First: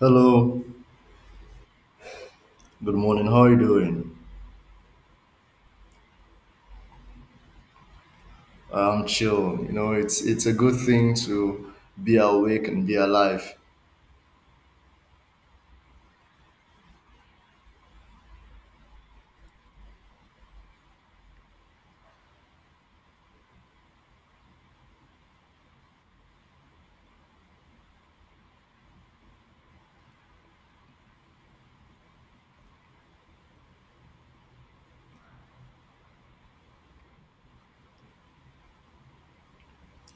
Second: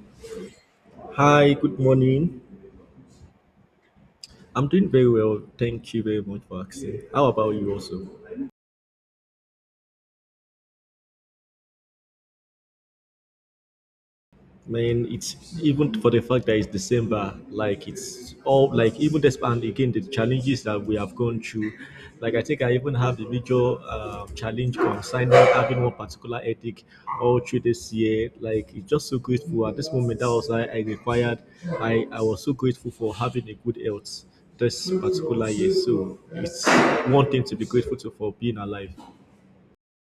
Hello, Hi, good morning. good morning. How are you doing? I'm doing very well. Thank you very much for asking. How about you also? I'm chill. It's a good thing to be awake and be alive. Man, it's even for the fact that it's December, like it's all like even this and again the challenges that we have gone through. Like I think I even have a major challenge concerning having one particular ethic all through this year. Like it's just so grateful at this moment. That was I required. I was so grateful for having a good health this particular year. So it's one thing to be grateful to for being alive.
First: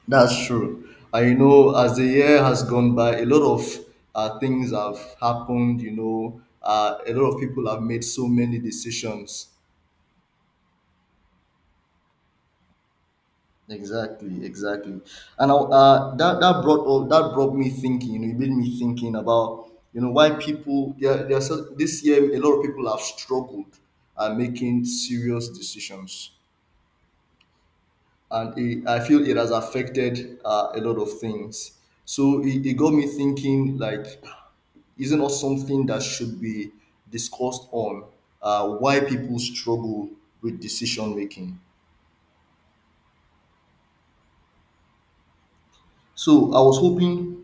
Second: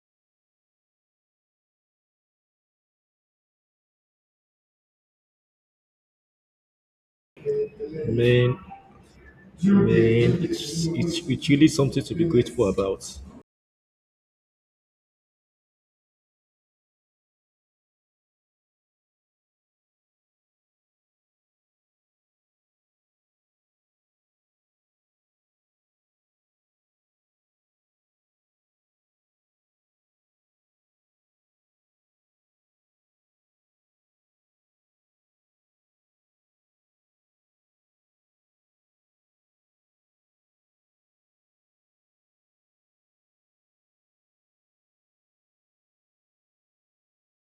That's true. And you know as the year has gone by, a lot of things have happened. You know, a lot of people have made so Man, many decisions. man, it's really something to be grateful about. Exactly, exactly. And I, that that brought up, that brought me thinking. You know, it made me thinking about you know why people there are so, this year a lot of people have struggled at making serious decisions, and I feel it has affected a lot of things. So it got me thinking like, isn't it something that should be discussed on, why people struggle with decision making? So I was hoping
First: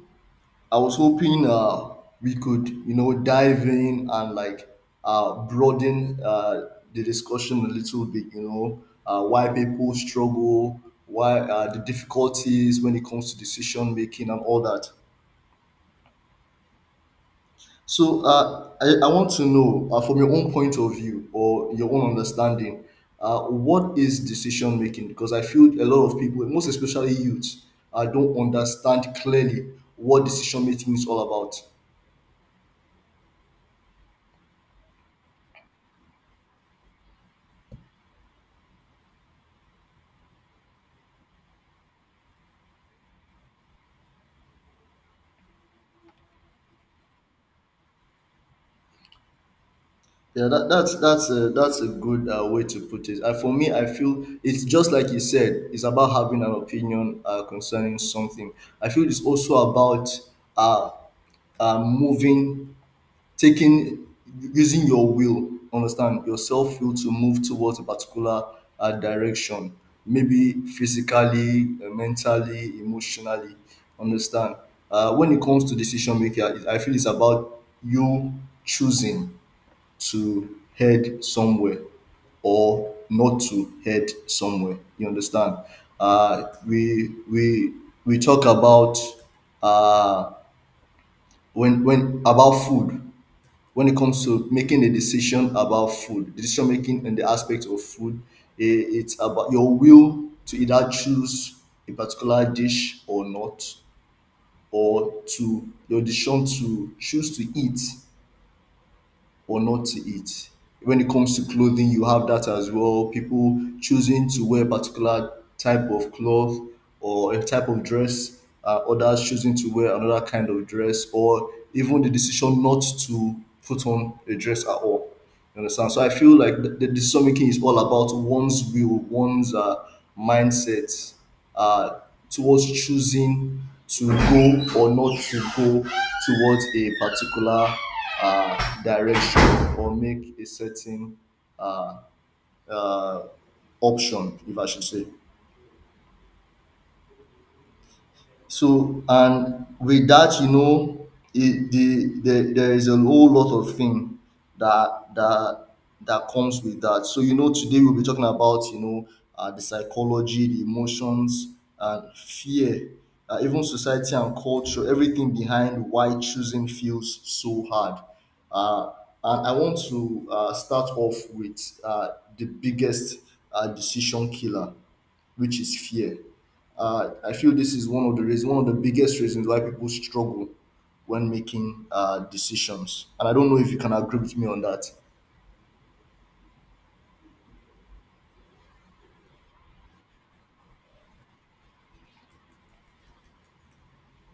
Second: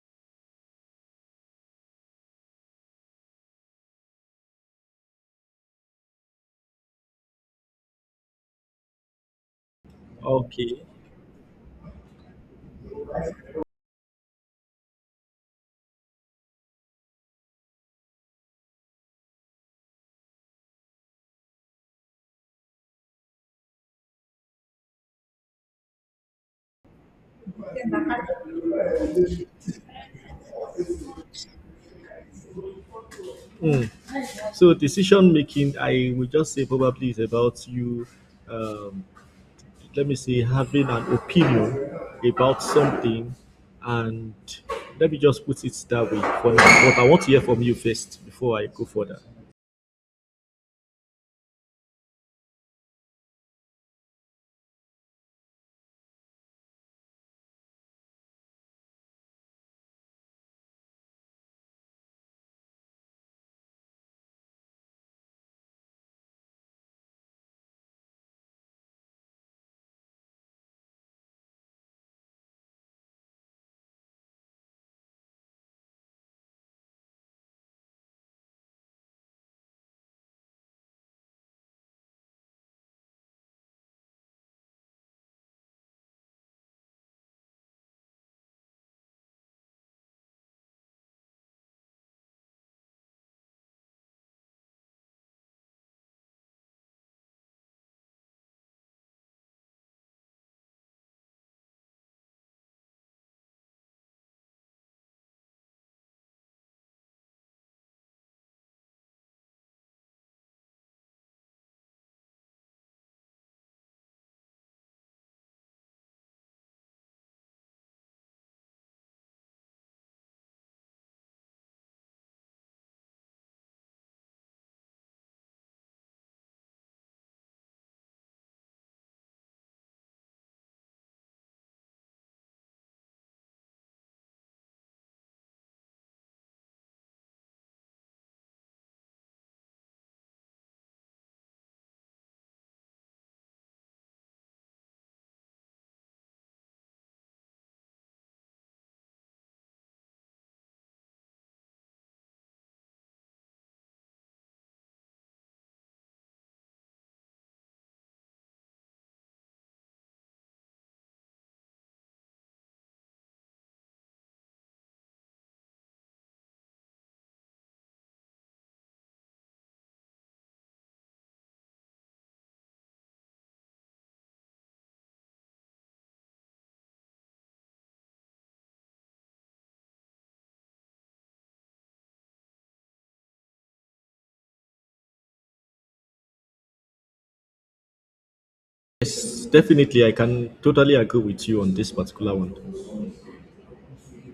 I was hoping uh, we could, you know, dive in and broaden the discussion a little bit. You know, why people struggle, Okay, why the difficulties when it comes to decision making and all that. So I want to know from your own point of view or your own understanding, what is decision making? Because I feel a lot of people, most especially youths, don't understand clearly what decision making is all about. so decision making, I would just say probably is about you. Um, Let me say having an opinion about something, and let me just put it that way for now. But I want to hear from you first before I go further. That's a good way to put it. For me, I feel it's just like you said. It's about having an opinion concerning something. I feel it's also about uh, moving, taking, using your will. Understand your self will to move towards a particular direction. Maybe physically, mentally, emotionally. Understand. When it comes to decision making, I feel it's about you choosing to head somewhere or not to head somewhere. You understand? We we talk about uh, when about food, when it comes to making a decision about food, decision making in the aspect of food. It's about your will to either choose a particular dish or not, or to your decision to choose to eat or not to eat. When it comes to clothing, you have that as well. People choosing to wear a particular type of cloth or a type of dress, others choosing to wear another kind of dress, or even the decision not to put on a dress at all. You understand? So I feel like the decision making is all about one's will, one's mindset uh, towards choosing to go or not to go towards a particular direction or make a certain uh, uh, option, if I should say. So, and with that, you know, the there is a whole lot of thing that that that comes with that. So, you know, today we'll be talking about you know the psychology, the emotions, and fear, even society and culture, everything behind why choosing feels so hard. Uh, and I want to start off with the biggest decision killer, which is fear. I feel this is one of the reasons, one of the biggest reasons why people struggle when making decisions. And I don't know if you can agree with me on that. Yes, definitely, I can totally agree with you on this particular one.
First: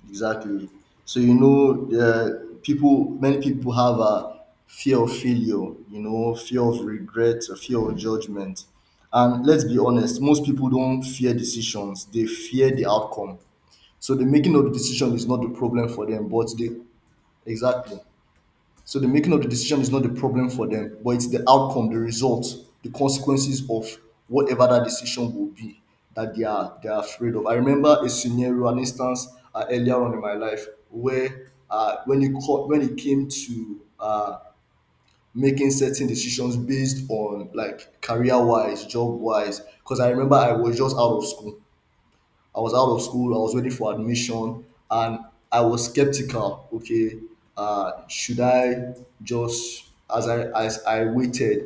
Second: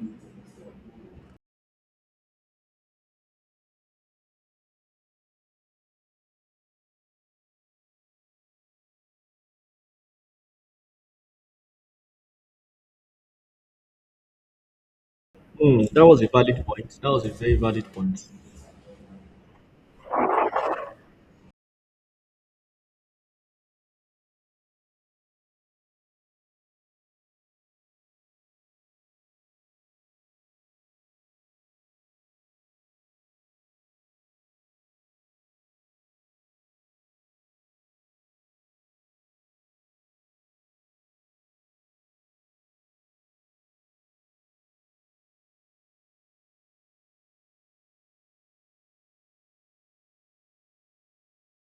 Exactly. So you know, many people have a fear of failure, you know, fear of regret, a fear of judgment. And let's be honest, most people don't fear decisions; they fear the outcome. So the making of the decision is not the Hmm, problem for that was them, a but valid they... point. That was a very valid Exactly. point. So the making of the decision is not the problem for them, but it's the outcome, the result, the consequences of whatever that decision will be that they are afraid of. I remember a scenario, an instance earlier on in my life where when it came to making certain decisions based on like career wise, job wise, because I remember I was just out of school. I was out of school. I was waiting for admission, and I was skeptical. Okay, should I just as I waited,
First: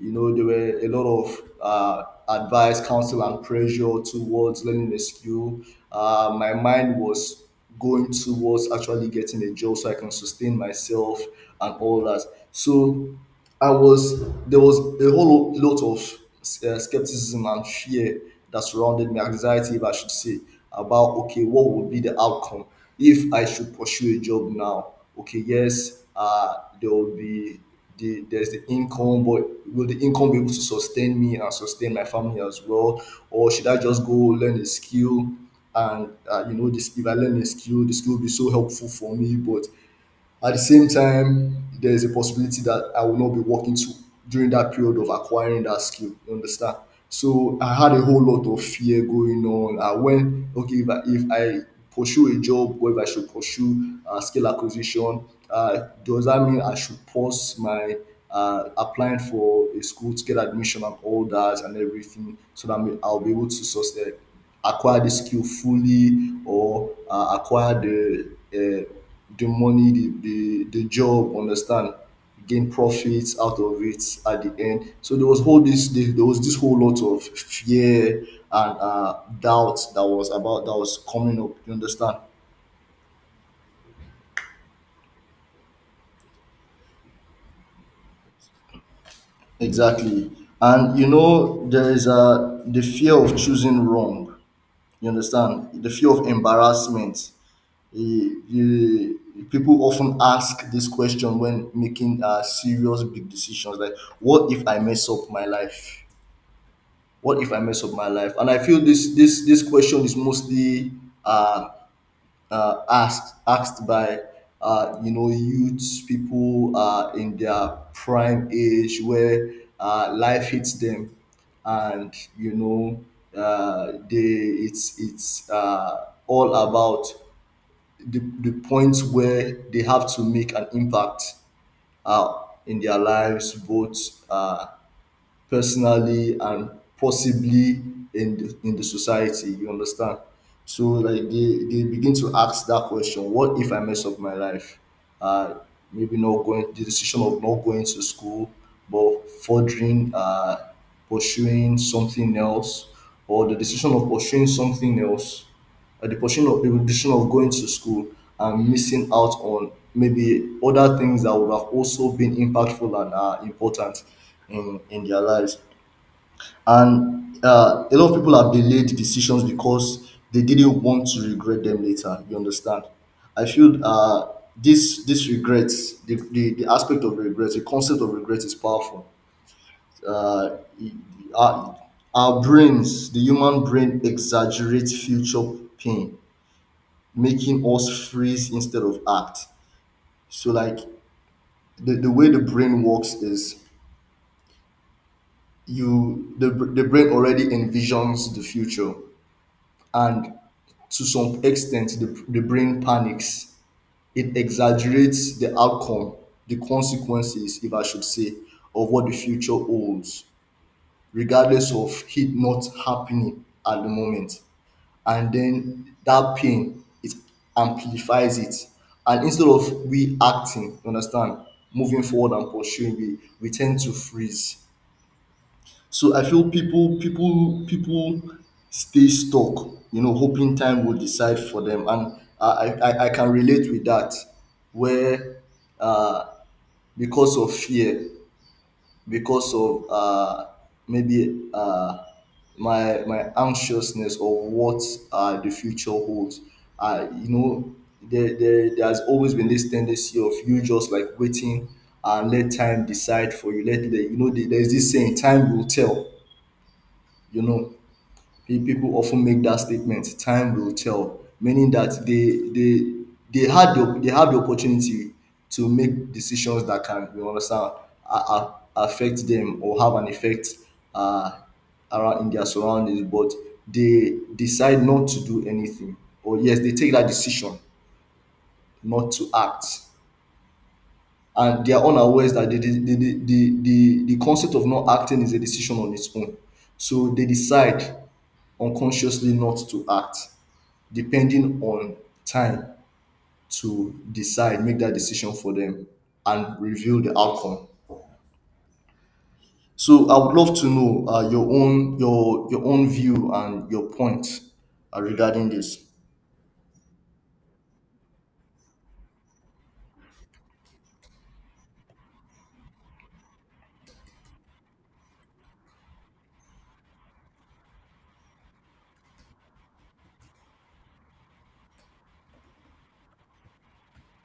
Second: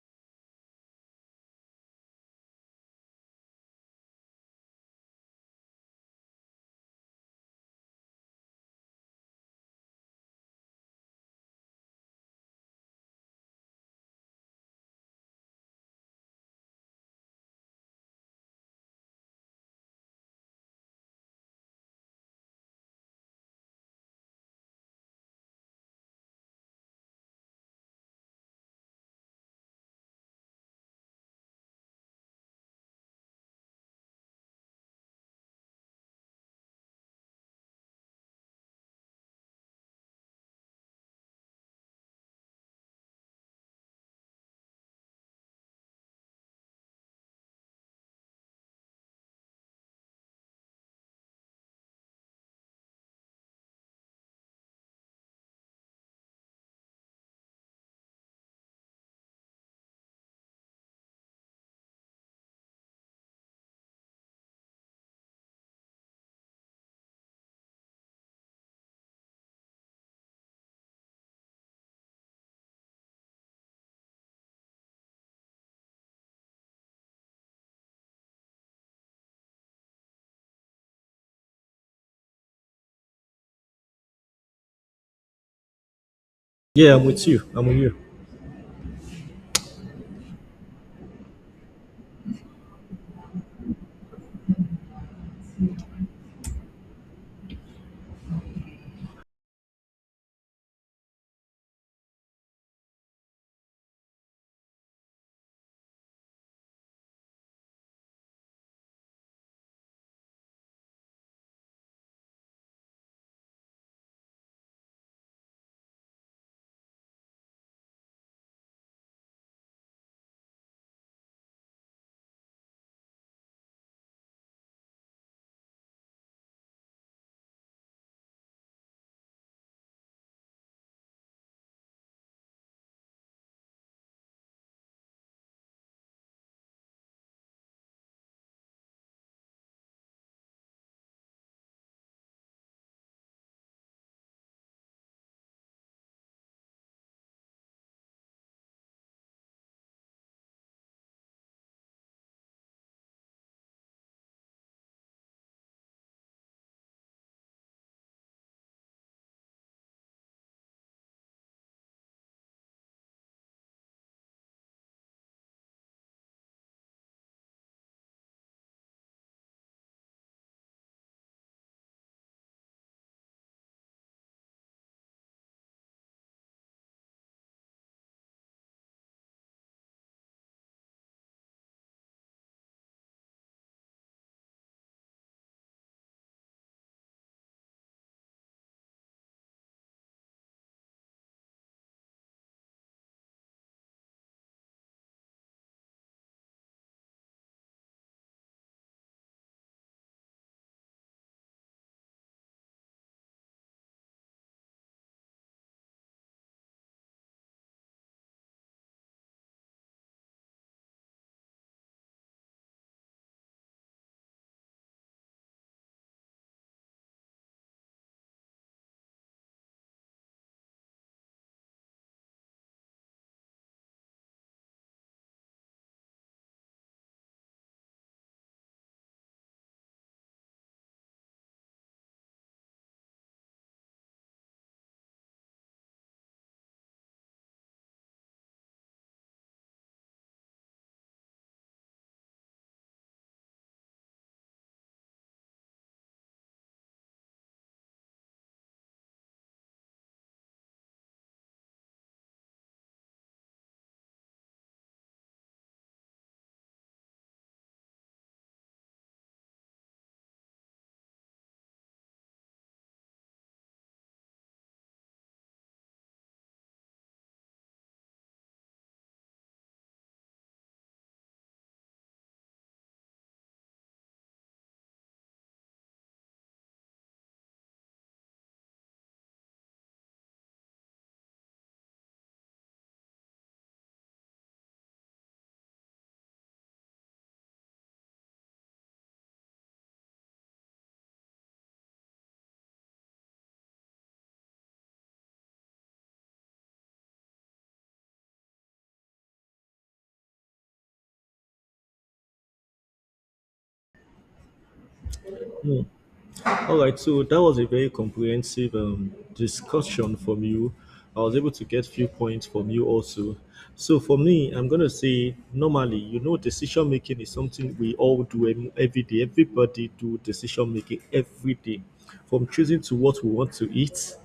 you know, there were a lot of advice, counsel, and pressure towards learning a skill. My mind was going towards actually getting a job so I can sustain myself and all that. So I was there was a whole lot of skepticism and fear that surrounded me, anxiety, if I should say, about okay, what would be the outcome if I should pursue a job now? Okay, yes, there will be there's the income, but will the income be able to sustain me and sustain my family as well, or should I just go learn a skill? And you know, this if I learn a skill, the skill will be so helpful for me, but at the same time, there is a possibility that I will not be working to during that period of acquiring that skill. You understand? So I had a whole lot of fear going on. I went, okay, if I pursue a job, whether I should pursue skill acquisition, does that mean I should pause my applying for a school to get admission and all that and everything so that I'll be able to sustain, acquire the skill fully or acquire the money the job, understand, gain profits out of it at the end. So there was all this, there was this whole lot of fear and doubt that was about that was coming up, you understand. Yeah, I'm with you. I'm with you. Exactly. And you know, there is a the fear of choosing wrong. You understand? The fear of embarrassment. You, you, People often ask this question when making serious big decisions, like, what if I mess up my life? What if I mess up my life? And I feel this question is mostly uh, asked by you know youths, people in their prime age where life hits them, and you know they it's all about the points where they have to make an impact in their lives, both. Personally and possibly in in the society, you understand. So like they begin to ask that question, what if I mess up my life? uh Maybe not going, the decision of not going to school but furthering, pursuing something else, or the decision of pursuing something else, the portion of the decision of going to school and missing out on maybe other things that would have also been impactful and important in their lives. And a lot of people have delayed decisions because they didn't want to regret them later. You understand? I feel this regrets, the aspect of regrets, the concept of regret is powerful. Uh, it- our, our brains, the human brain, exaggerates future pain, making us freeze instead of act. So like the way the brain works is the brain already envisions the future, and to some extent the brain panics. It exaggerates the outcome, the consequences, if I should say, of what the future holds, regardless of it not happening at the moment. And then that pain, it amplifies it, and instead of we acting, you understand, moving forward and pursuing, we tend to freeze. So I feel people stay stuck, you know, hoping time will decide for them. And I can relate with that, where uh because of fear, because of maybe my my anxiousness of what the future holds. You know, there has always been this tendency of you just like waiting and let time decide for you. You know, there's this saying, time will tell. You know, people often make that statement, time will tell, meaning that they they have the opportunity to make decisions that can, you understand, affect them or have an effect uh, around in their surroundings, but they decide not to do anything. Or yes, they take that decision not to act, and they are unaware that the concept of not acting is a decision on its own. So they decide unconsciously not to act, depending on time to decide, make that decision for them, and reveal the outcome. So I would love to know your own view and your point regarding this. Hmm. All right, so that was a very comprehensive discussion from you. I was able to get few points from you also. So for me, I'm gonna say normally, you know, decision making is something we all do every day. Everybody do decision making every day, from choosing to what we want to eat,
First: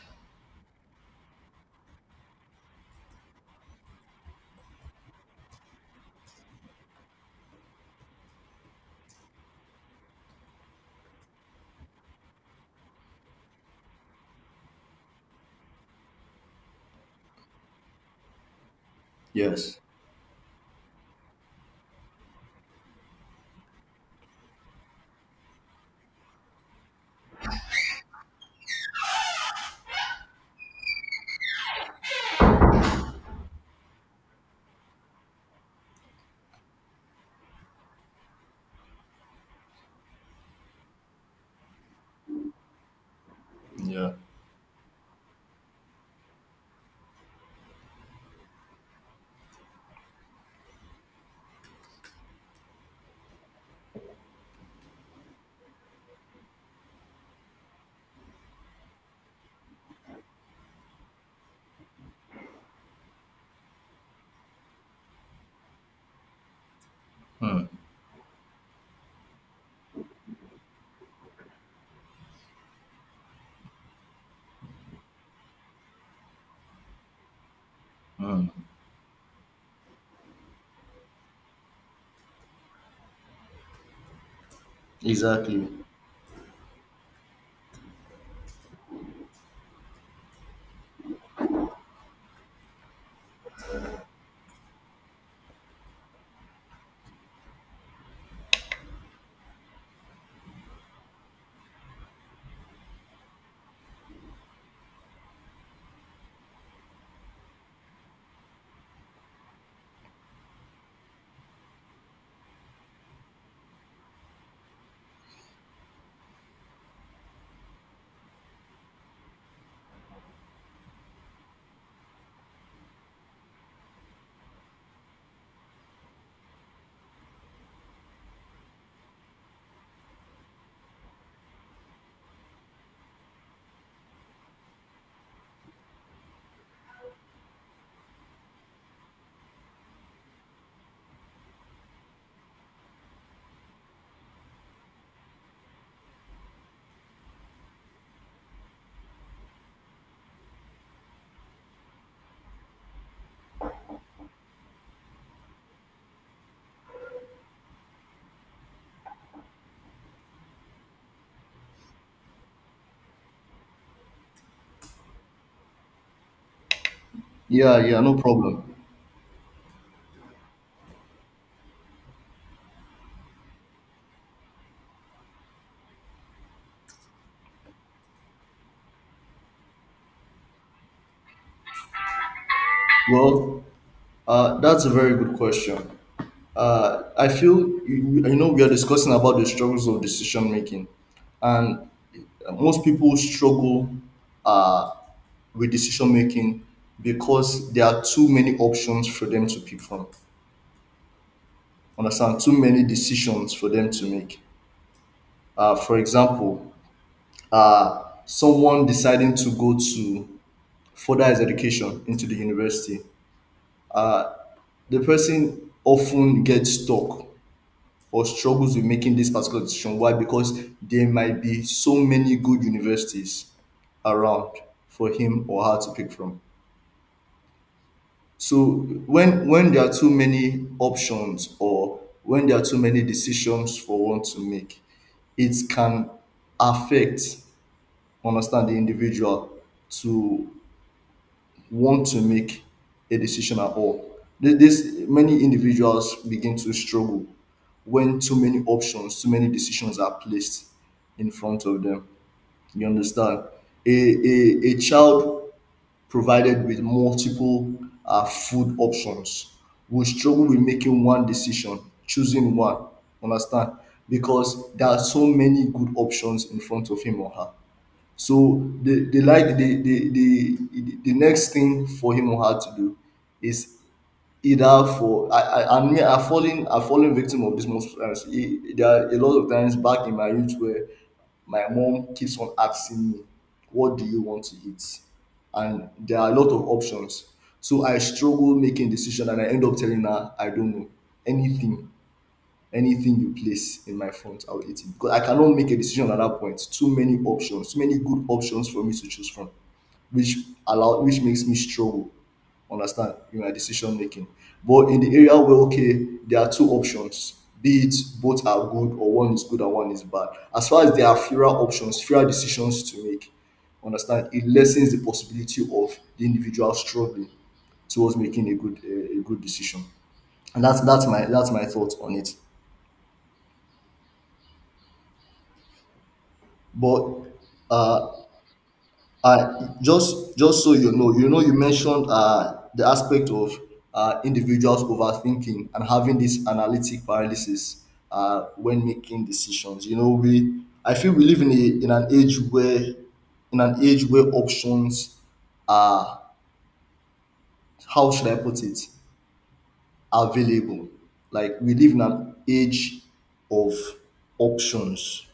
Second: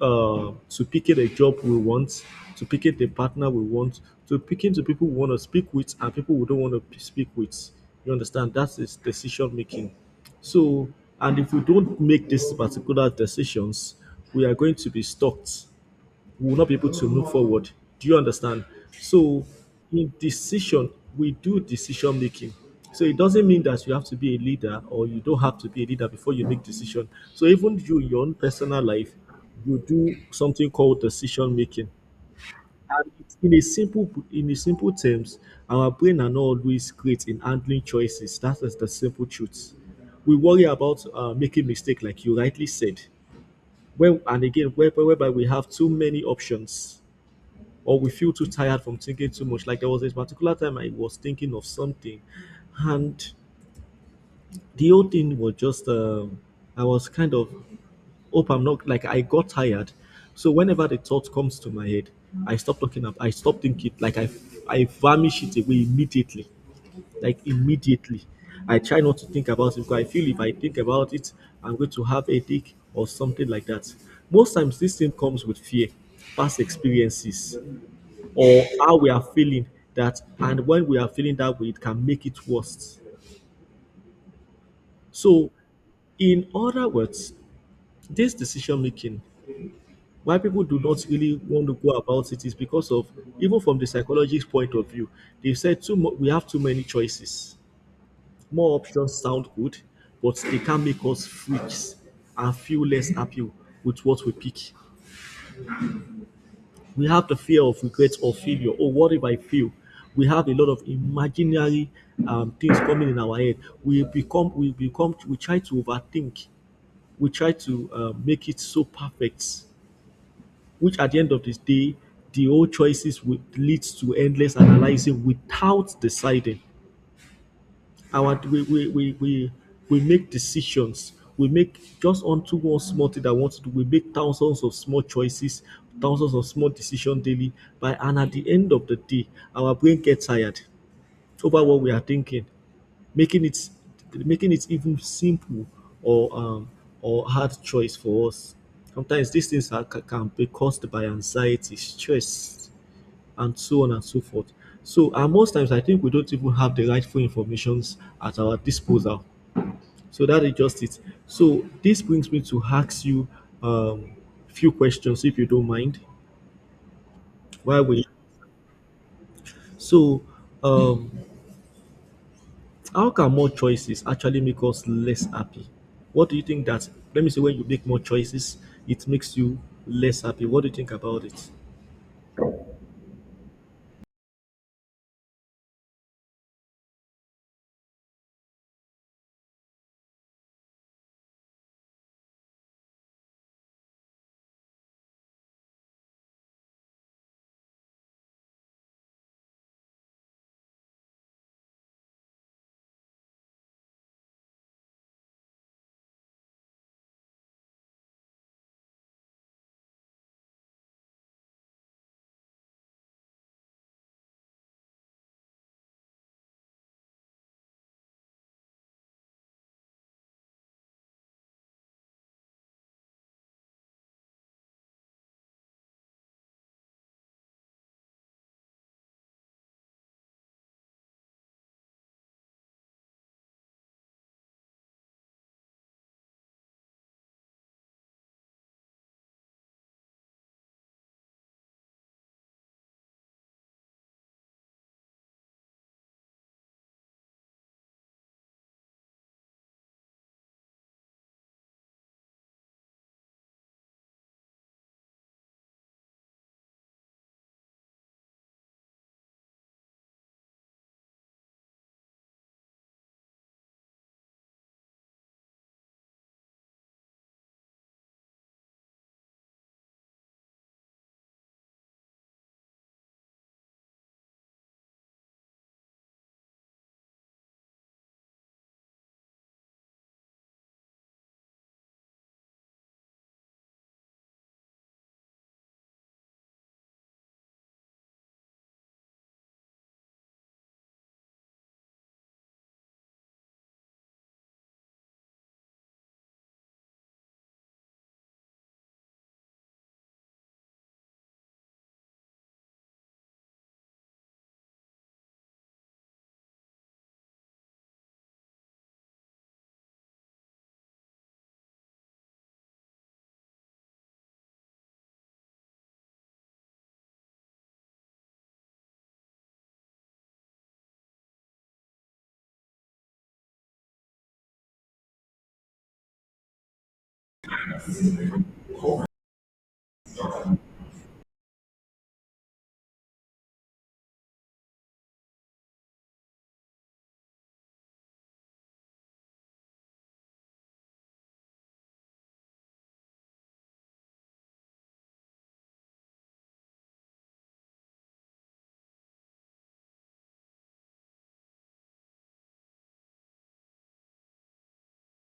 to picking a job we want, to picking the partner we want, to picking the people we want to speak with and people we don't want to speak with. You understand? That is decision making. So, and if we don't make these particular decisions, we are going to be stuck, we will not be able to move forward. Do you understand? So, Yes. in decision, we do decision making. So it doesn't mean that you have to be a leader or you don't have to be a leader before you make decision. So even you, in your own personal life, you do something called decision making. And it's in a simple terms, our brain are not always great in handling choices. That is the simple truth. We worry about making mistake, like you rightly said. Yeah. Well, and again, whereby we have too many options or we feel too tired from thinking too much. Like there was this particular time I was thinking of something, and the whole thing was just I was kind of hope I'm not like I got tired. So whenever the thought comes to my head, I stop talking up. I stop thinking. Like I vanish it away immediately, like Hmm. immediately. I try not to think about it because I feel if I think about it, I'm going to have a headache or something like that. Most times, this thing comes with fear, past experiences, or how we are feeling, that and when we are feeling that way it can make it worse. So Exactly. in other words, this decision making, why people do not really want to go about it is because of, even from the psychologist's point of view, they said too much, we have too many choices. More options sound good, but they can make us freaks and feel less happy with what we pick. We have the fear of regrets or failure, or what if I fail? We have a lot of imaginary things coming in our head. We become, we try to overthink. We try to make it so perfect, which at the end of this day, the old choices would leads to endless analyzing without deciding. Our we make decisions. We make just onto one small thing that we want to do. We make thousands of small choices, thousands of small decisions daily. By and at the end of the day, our brain gets tired over what we are thinking, making it making it even simple or um or hard choice for us. Sometimes these things are, can be caused by anxiety, stress, and so on and so forth. So, and most times, I think we don't even have the rightful informations at our disposal. So that is just it. So this brings me to ask you um, few questions, if you don't mind. Yeah. Why Yeah. we? No problem. So, um, how can more choices actually make us less happy? What do you think that? Let me say, when you make more choices, it makes you less happy. What do you think about it? Well, that's a very good question. I feel you, you know we are discussing about the struggles of decision making, and most people struggle uh, with decision making because there are too many options for them to pick from. Understand? Too many decisions for them to make. For example, someone deciding to go to further his education into the university, the person often gets stuck or struggles with making this particular decision. Why? Because there might be so many good universities around for him or her to pick from. So when there are too many options or when there are too many decisions for one to make, it can affect, understand, the individual to want to make a decision at all. This many individuals begin to struggle when too many options, too many decisions are placed in front of them. You understand? A child provided with multiple food options will struggle with making one decision, choosing one. Understand? Because there are so many good options in front of him or her. So the like the next thing for him or her to do is either for I mean I've fallen victim of this most times. There are a lot of times back in my youth where my mom keeps on asking me, "What do you want to eat?" And there are a lot of options. So I struggle making decision, and I end up telling her, "I don't know anything." Anything you place in my front, I'll eat it because I cannot make a decision at that point. Too many options, too many good options for me to choose from, which which makes me struggle, understand, in my decision making. But in the area where, okay, there are two options, be it both are good or one is good and one is bad, as far as there are fewer options, fewer decisions to make, understand, it lessens the possibility of the individual struggling towards making a good, a good decision. And that's my thought on it, but uh just so you know, you mentioned the aspect of individuals overthinking and having this analytic paralysis when making decisions. You know, we I feel we live in a, in an age where in an age where options are — how should I put it? — available. Like we live in an age of options,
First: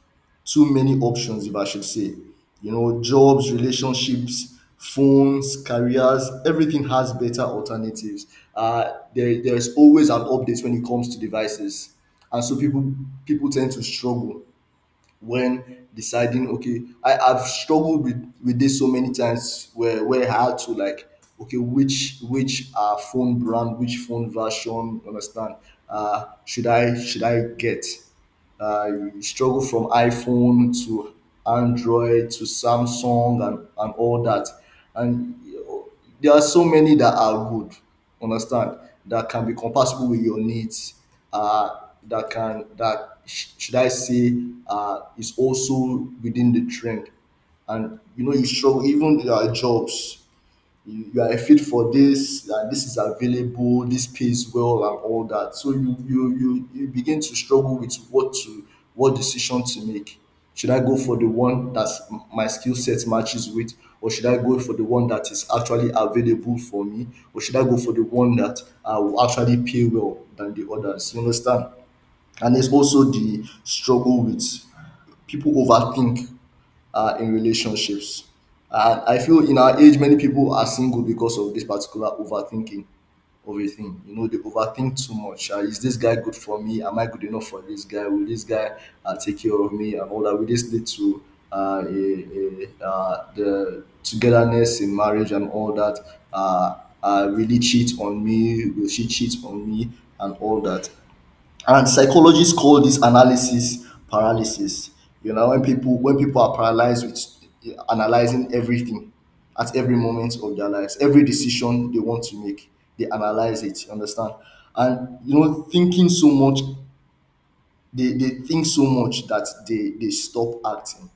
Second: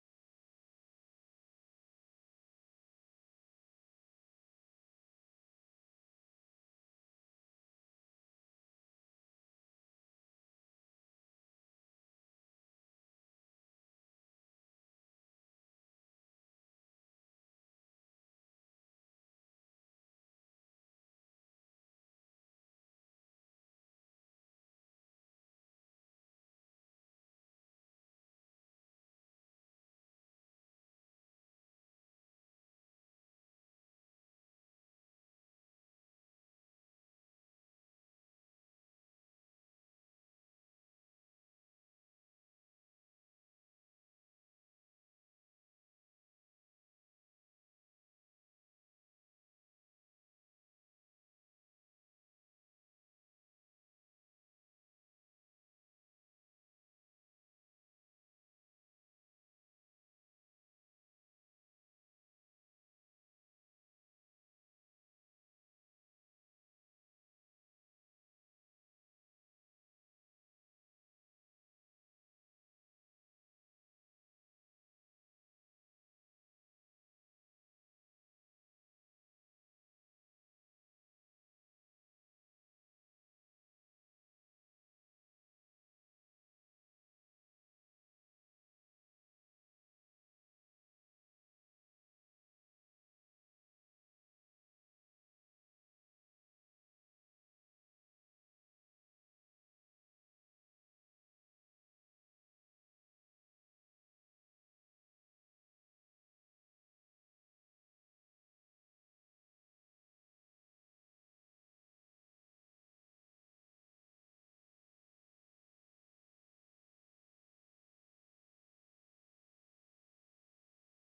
too many options, if I should say. You know, jobs, relationships, phones, careers, everything has better alternatives. There's always an update when it comes to devices, and so people tend to struggle when deciding, okay, I've struggled with this so many times, where I had to, like, okay, which phone brand, which phone version, understand, should I get. You struggle from iPhone to Android to Samsung, and all that. And there are so many that are good, understand, that can be compatible with your needs, uh, that can, should I say, is also within the trend. And, you know, you struggle. Even there are jobs you are fit for, this and this is available, this pays well, and all that. So you begin to struggle with what decision to make. Should I go for the one that my skill set matches with, or should I go for the one that is actually available for me, or should I go for the one that will actually pay well than the others? You understand? And there's also the struggle with people overthink in relationships. And I feel in our age, many people are single because of this particular overthinking of a thing. You know, they overthink too much. Is this guy good for me? Am I good enough for this guy? Will this guy take care of me and all that? Will this lead to the togetherness in marriage and all that? Uh, Really cheat on me? Will she cheat on me and all that? And psychologists call this analysis paralysis. You know, when people are paralyzed with analyzing everything at every moment of their lives. Every decision they want to make, they analyze it. You understand? And, you know, thinking so much, they think so much that they stop acting.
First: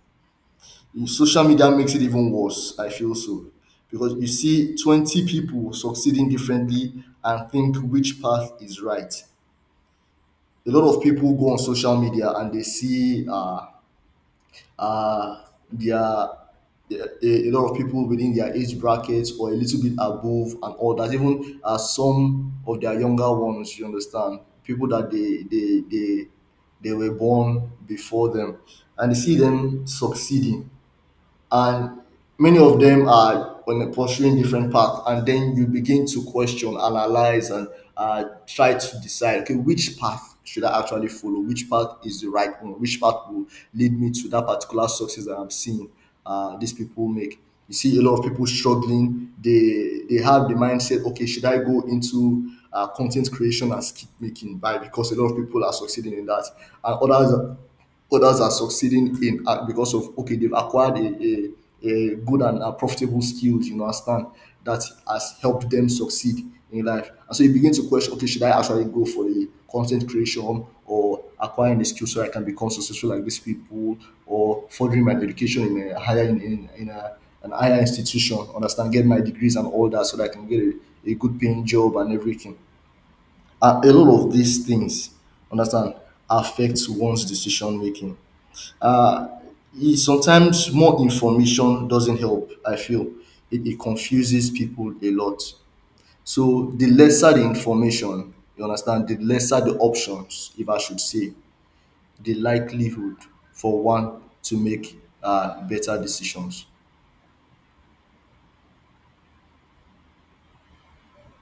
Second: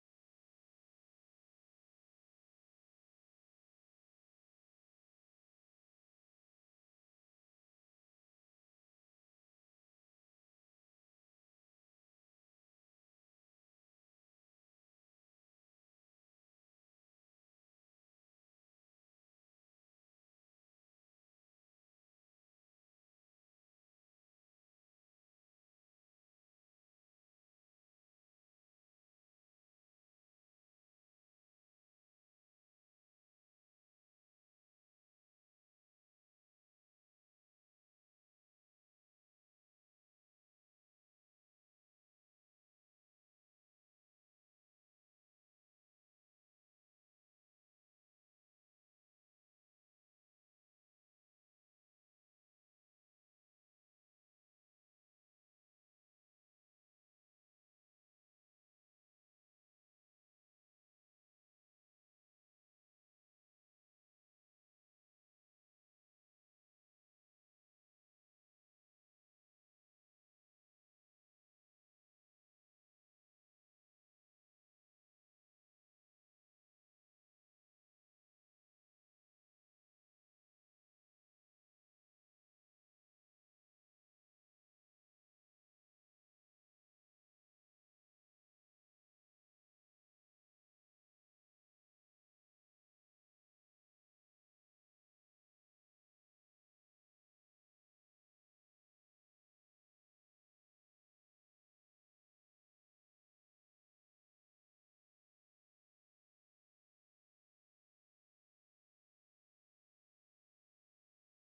In social media makes it even worse, I feel so, because you see 20 people succeeding differently and think which path is right. A lot of people go on social media, and they see uh, their a lot of people within their age brackets or a little bit above, and all that, even some of their younger ones, you understand, people that they were born before them, and they see them succeeding. And many of them are on a pursuing different path, and then you begin to question, analyze, and try to decide, okay, which path should I actually follow, which path is the right one, which path will lead me to that particular success that I'm seeing these people make. You see a lot of people struggling. They have the mindset, okay, should I go into content creation and skip making by because a lot of people are succeeding in that. And others are succeeding in because, of okay, they've acquired a good and profitable skills, understand, that has helped them succeed in life. And so you begin to question, okay, should I actually go for a content creation or acquiring a skill so I can become successful like these people, or furthering my education in a higher, an higher institution, understand, get my degrees and all that so that I can get a good paying job and everything. A lot of these things, understand, affects one's decision making. E Sometimes more information doesn't help, I feel. It confuses people a lot. So the lesser the information, you understand, the lesser the options, if I should say, the likelihood for one to make better decisions.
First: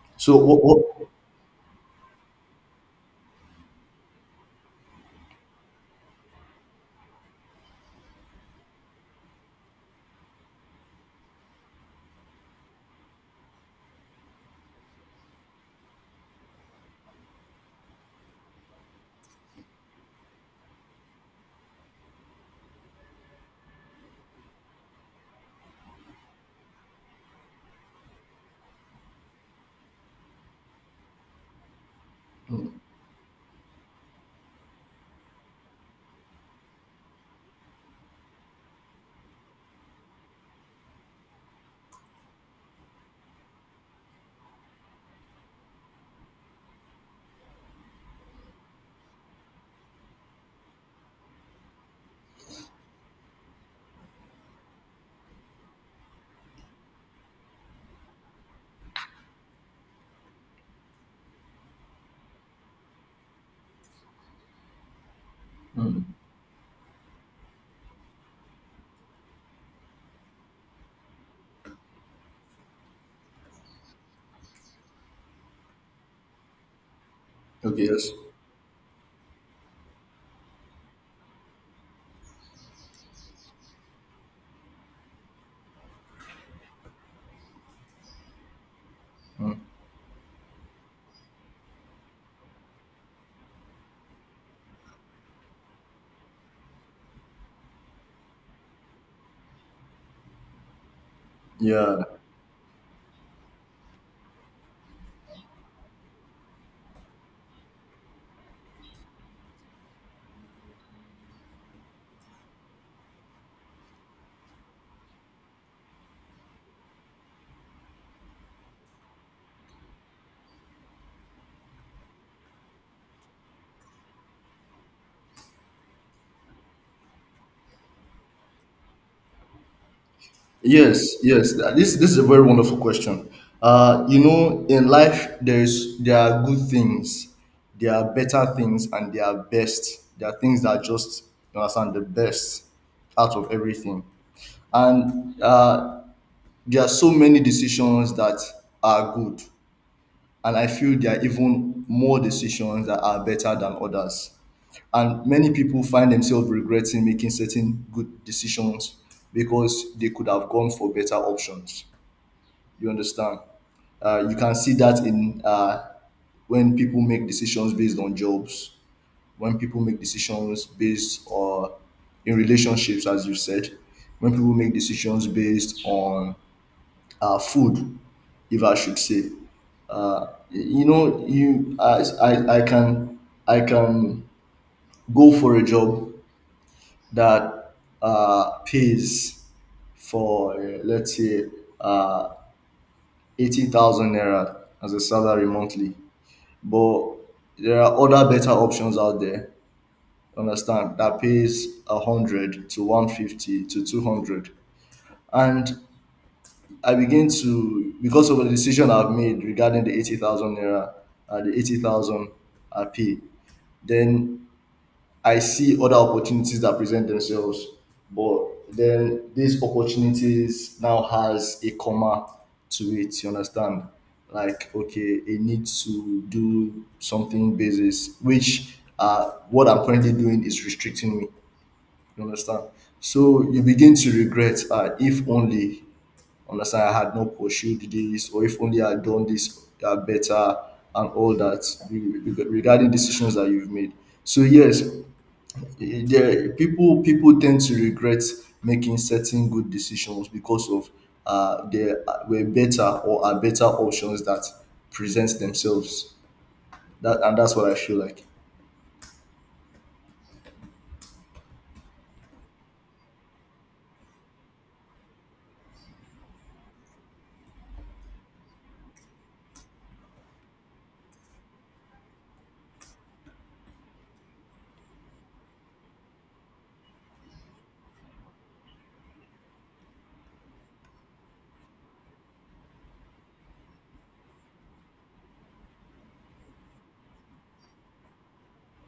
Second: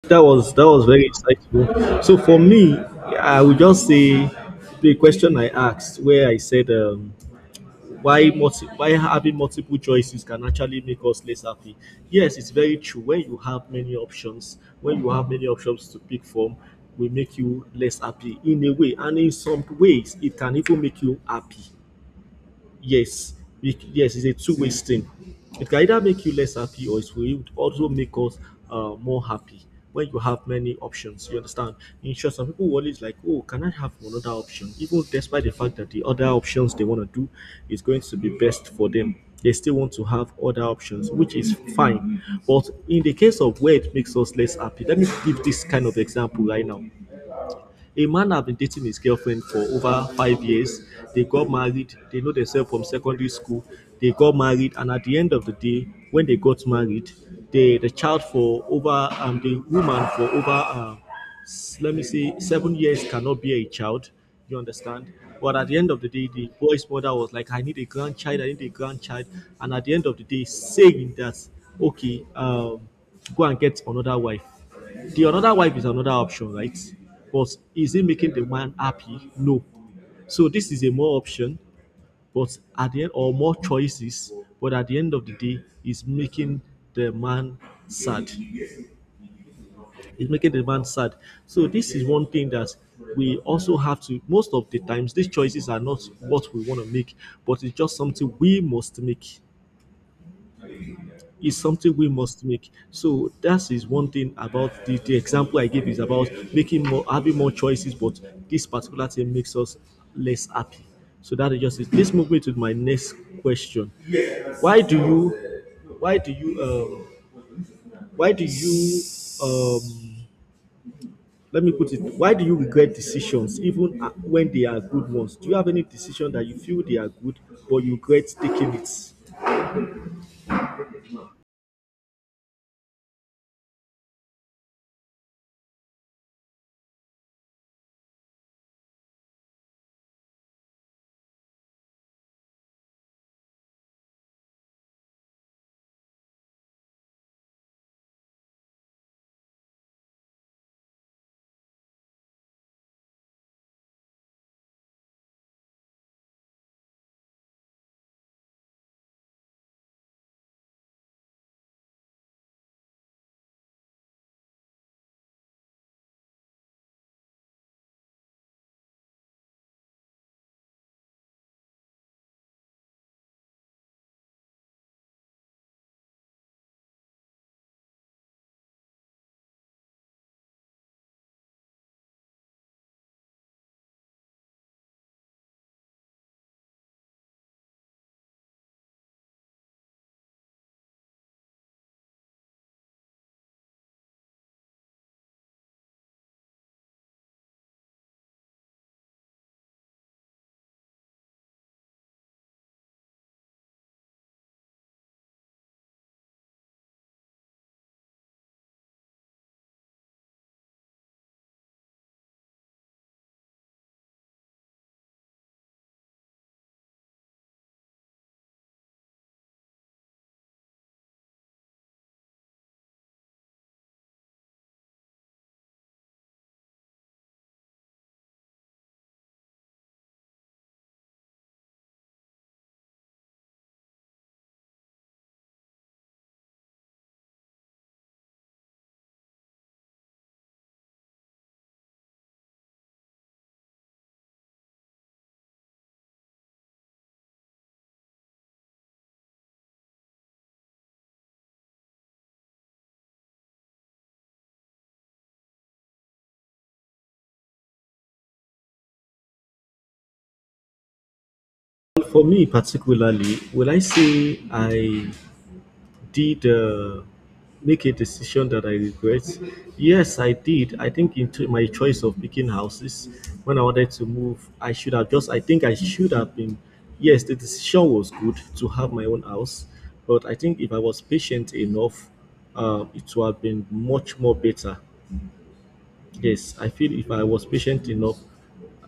That So was what, that was what very insightful. So for me, I would just say the question I asked, where I said why why having multiple choices can actually make us less happy. Yes, it's very true. When you have many options, when you have many options to pick from, will make you less happy in a way, and in some ways, it can even make you happy. Yes, yes, it's a two-way stream. It can either make you less happy or it will also make us more happy when you have many options, you understand. In short, some people always like, oh, can I have another option, even despite the fact that the other options they want to do is going to be best for them, they still want to have other options, which is fine. But in the case of where it makes us less happy, let me give this kind of example right now. A man have been dating his girlfriend for over 5 years. They got married. They know themselves from secondary school. They got married, and at the end of the day, when they got married, they the child for over the woman for over let me say 7 years cannot be a child. You understand? But at the end of the day, the boy's mother was like, "I need a grandchild. I need a grandchild." And at the end of the day, saying that, "Okay, go and get another wife." The another wife is another option, right? But okay. is it Yes. making the man happy? No. So this is a more option, but at the end or more choices, but at the end of the day, is making the man sad. It's making the man sad. So this is one thing that we also have to most of the times these choices are not what we want to make, but it's just something we must make. Is something Yeah. we must make. So that is one thing about the example I gave is about making more having more choices, but this particular thing makes us less happy. So that is just it. This moves me to my next question. Why do you why do you why do you um let me put it, why do you regret decisions even when they are good ones? Do you have any decision that you feel they are good but you regret taking it? Yes, yes. This is a very wonderful question. You know, in life, there are good things, there are better things, and there are best. There are things that are just, you understand, the best out of everything, and there are so many decisions that are good, and I feel there are even more decisions that are better than others. And many people find themselves regretting making certain good decisions because they could have gone for better options, you understand? You can see that in when people make decisions based on jobs, when people make decisions based on, in relationships, as you said, when people make decisions based on food, if I should say. Uh, you know, you I can go for a job that pays for, let's say, uh, 80,000 naira as a salary monthly, but there are other better options out there, understand, that pays a 100 to 150 to 200. And I begin to, because of the decision I've made regarding the 80,000 naira and the 80,000 I pay, then I see other opportunities that present themselves, but then these opportunities now has a comma to it. You understand? Like, okay, it needs to do something basis, which, what I'm currently doing is restricting me. You understand? So you begin to regret. If only, understand, I had not pursued this, or if only I had done this better, and all that, regarding decisions that you've made. So yes, there people tend to regret making certain good decisions because of there were better, or are better, options that present themselves. That's what I feel like. Well, for me particularly, will I say I did make a decision that I regret? Yes, I did. I think in my choice of picking houses when I wanted to move, I should have just. I think I should have been. Yes, the decision was good to have my own house, but I think if I was patient enough, it would have been much more better. Yes, I feel if I was patient enough,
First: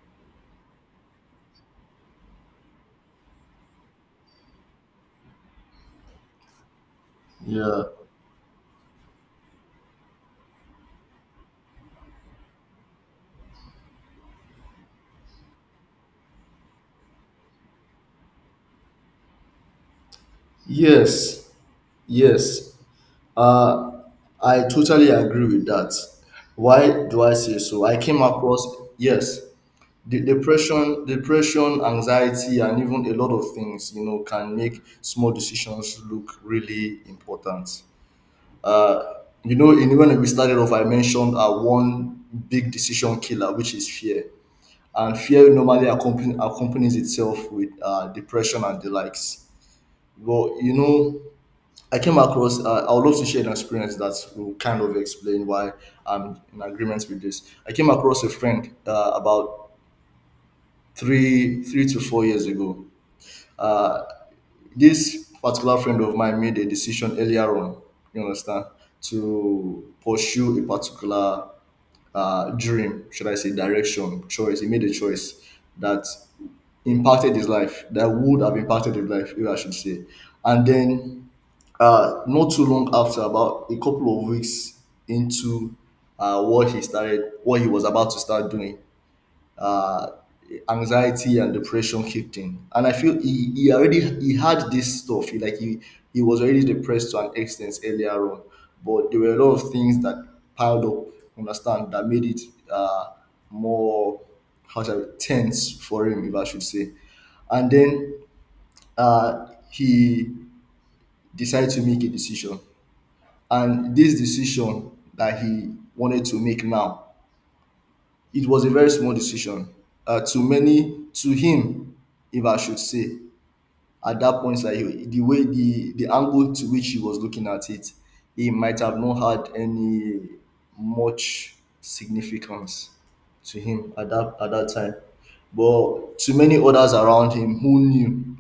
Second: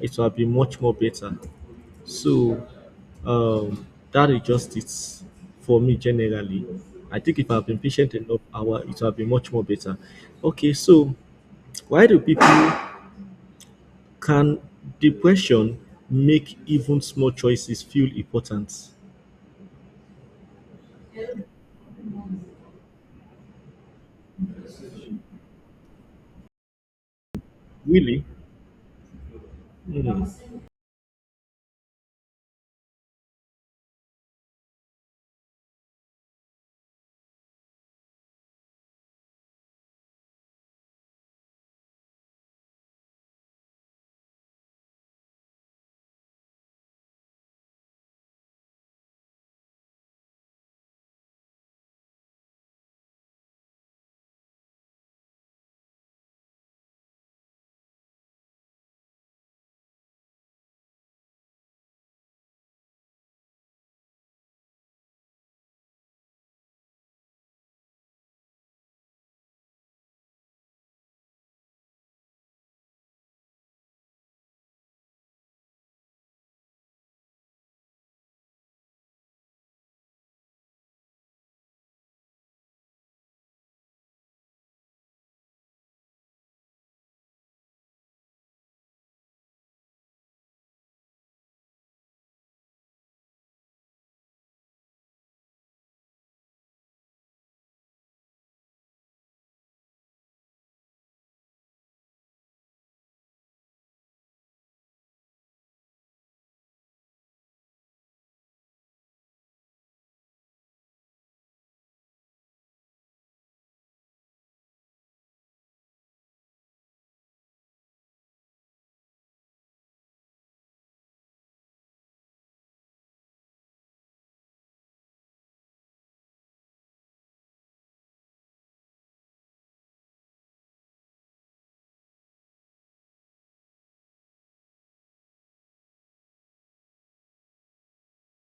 it would have been much more better. So, um, that is just it for me generally. I think if I've been Yeah. patient enough, our it will have been much more better. Okay, so why do people, can depression make even small choices feel important? Yes. Yes. Uh, I totally agree with that. Why do I say so? I came Really? across... Yes, the Hmm. Depression, anxiety, and even a lot of things, you know, can make small decisions look really important. Uh, you know, in when we started off, I mentioned one big decision killer, which is fear. And fear normally accompanies itself with depression and the likes. But, you know, I came across... I would love to share an experience that will kind of explain why I'm in agreement with this. I came across a friend about 3 to 4 years ago. Uh, this particular friend of mine made a decision earlier on, you understand, to pursue a particular dream, should I say, direction, choice. He made a choice that impacted his life, that would have impacted his life, if I should say. And then, not too long after, about a couple of weeks into what he started, what he was about to start doing, uh, anxiety and depression kicked in. And I feel he had this stuff. He like he was already depressed to an extent earlier on, but there were a lot of things that piled up, understand, that made it uh, more — how shall tense for him, if I should say. And then, he decided to make a decision, and this decision that he wanted to make now, it was a very small decision. To many, to him, if I should say, at that point, it's like, the way — the angle to which he was looking at it, he might have not had any much significance to him at that time. But to many others around him who knew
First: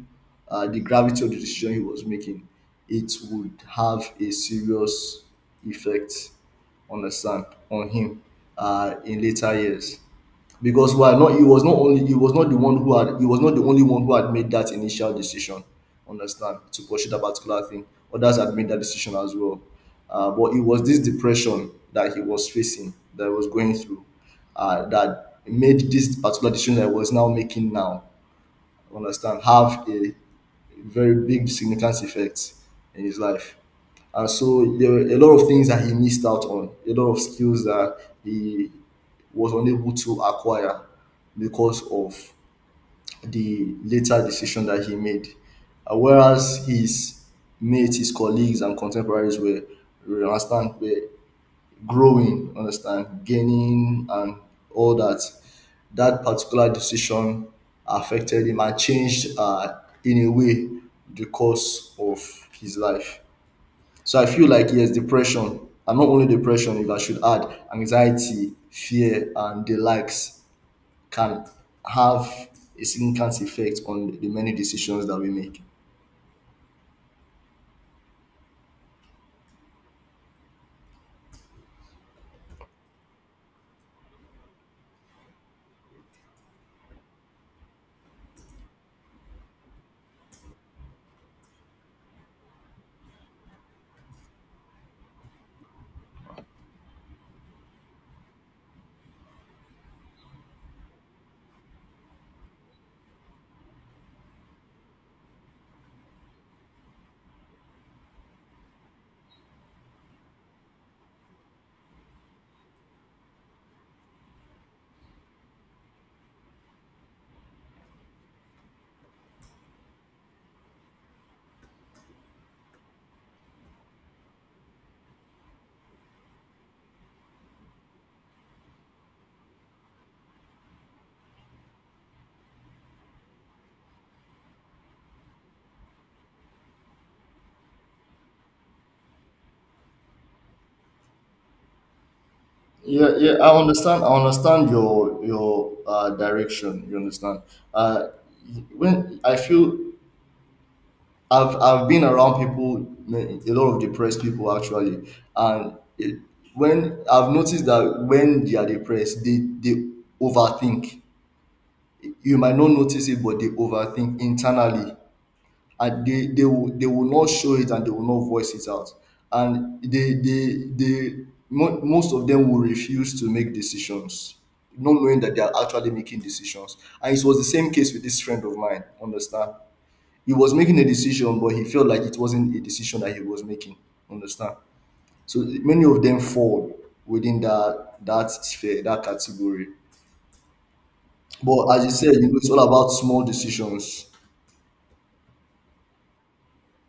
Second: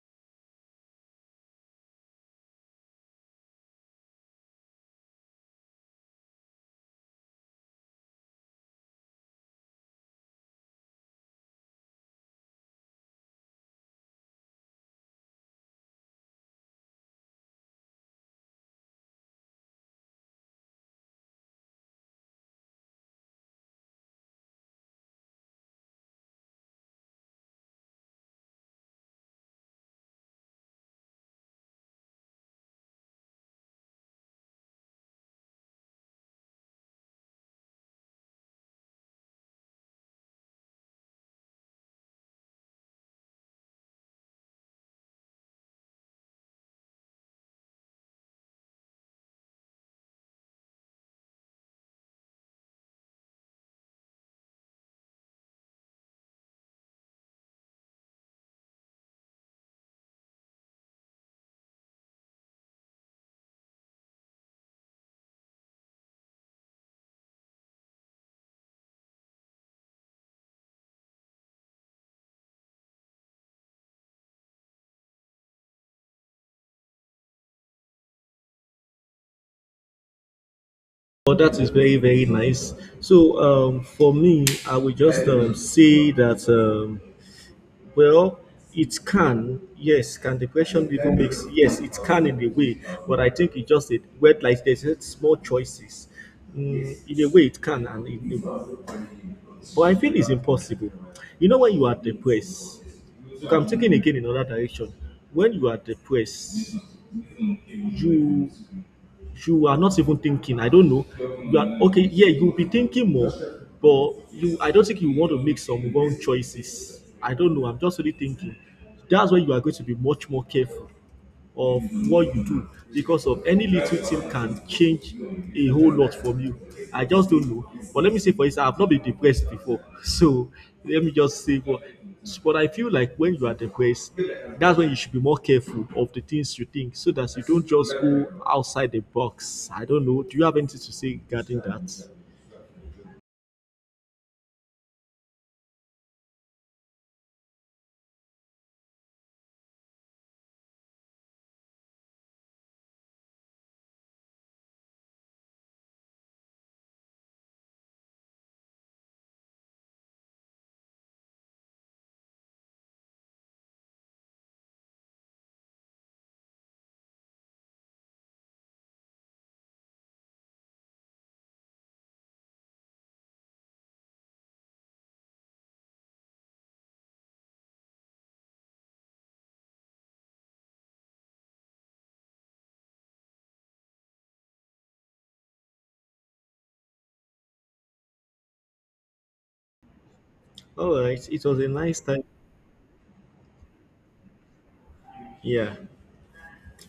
the gravity of the decision he was making, it would have a serious effect on the son, on him, in later years, because why not, he was not the only one who had made that initial decision, understand, to pursue that particular thing. Others had made that decision as well, but it was this depression that he was facing, that he was going through, that made this particular decision that he was now making now, understand, have a very big significant effect in his life. And so there were a lot of things that he missed out on, a lot of skills that he was unable to acquire because of the later decision that he made. Whereas his mates, his colleagues, and contemporaries were, understand, were growing, understand, gaining, and all that. That particular decision affected him and changed, in a way, the course of his life. So I feel like, yes, depression, and not only depression, if I should add, anxiety, fear, and the likes can have a significant effect on the many decisions that we make. Well, that is very, very nice. So, for me, I would just say that well, it can. Yes, can depression even makes yes, it can in a way, but I think it just a word like there's just small choices. Mm, in a way, it can, and it, but I feel it's impossible. You know, when you are depressed, okay, I'm taking again in another direction. When you are depressed, you you are not even thinking. I don't know. You are okay. Yeah, you'll be thinking more, but you. I don't think you want to make some wrong choices. I don't know. I'm just really thinking. That's why you are going to be much more careful of what you do because of any little thing can change a whole lot from you. I just don't know. But let me say, for instance, I've not been depressed before. So let me just say, but I feel like when you are depressed, that's when you should be more careful of the things you think so that you don't just go outside the box. I don't know. Do you have anything to say regarding that? Yeah, yeah, I understand your direction, you understand. uh when I feel, I've been around people, a lot of depressed people actually, and it, when I've noticed that when they are depressed, they overthink. You might not notice it, but they overthink internally, and they will not show it, and they will not voice it out. And most of them will refuse to make decisions, not knowing that they are actually making decisions. And it was the same case with this friend of mine, understand. He was making a decision, but he felt like it wasn't a decision that he was making, understand. So many of them fall within that sphere, that category. All right. It was a But as you nice said, you time. know, it's all about small decisions. Yeah.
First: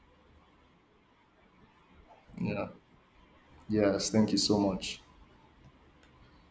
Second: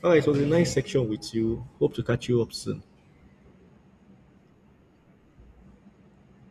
All right. It was a nice section with you. Hope to catch you up Yeah. soon. Yes. Thank you so much.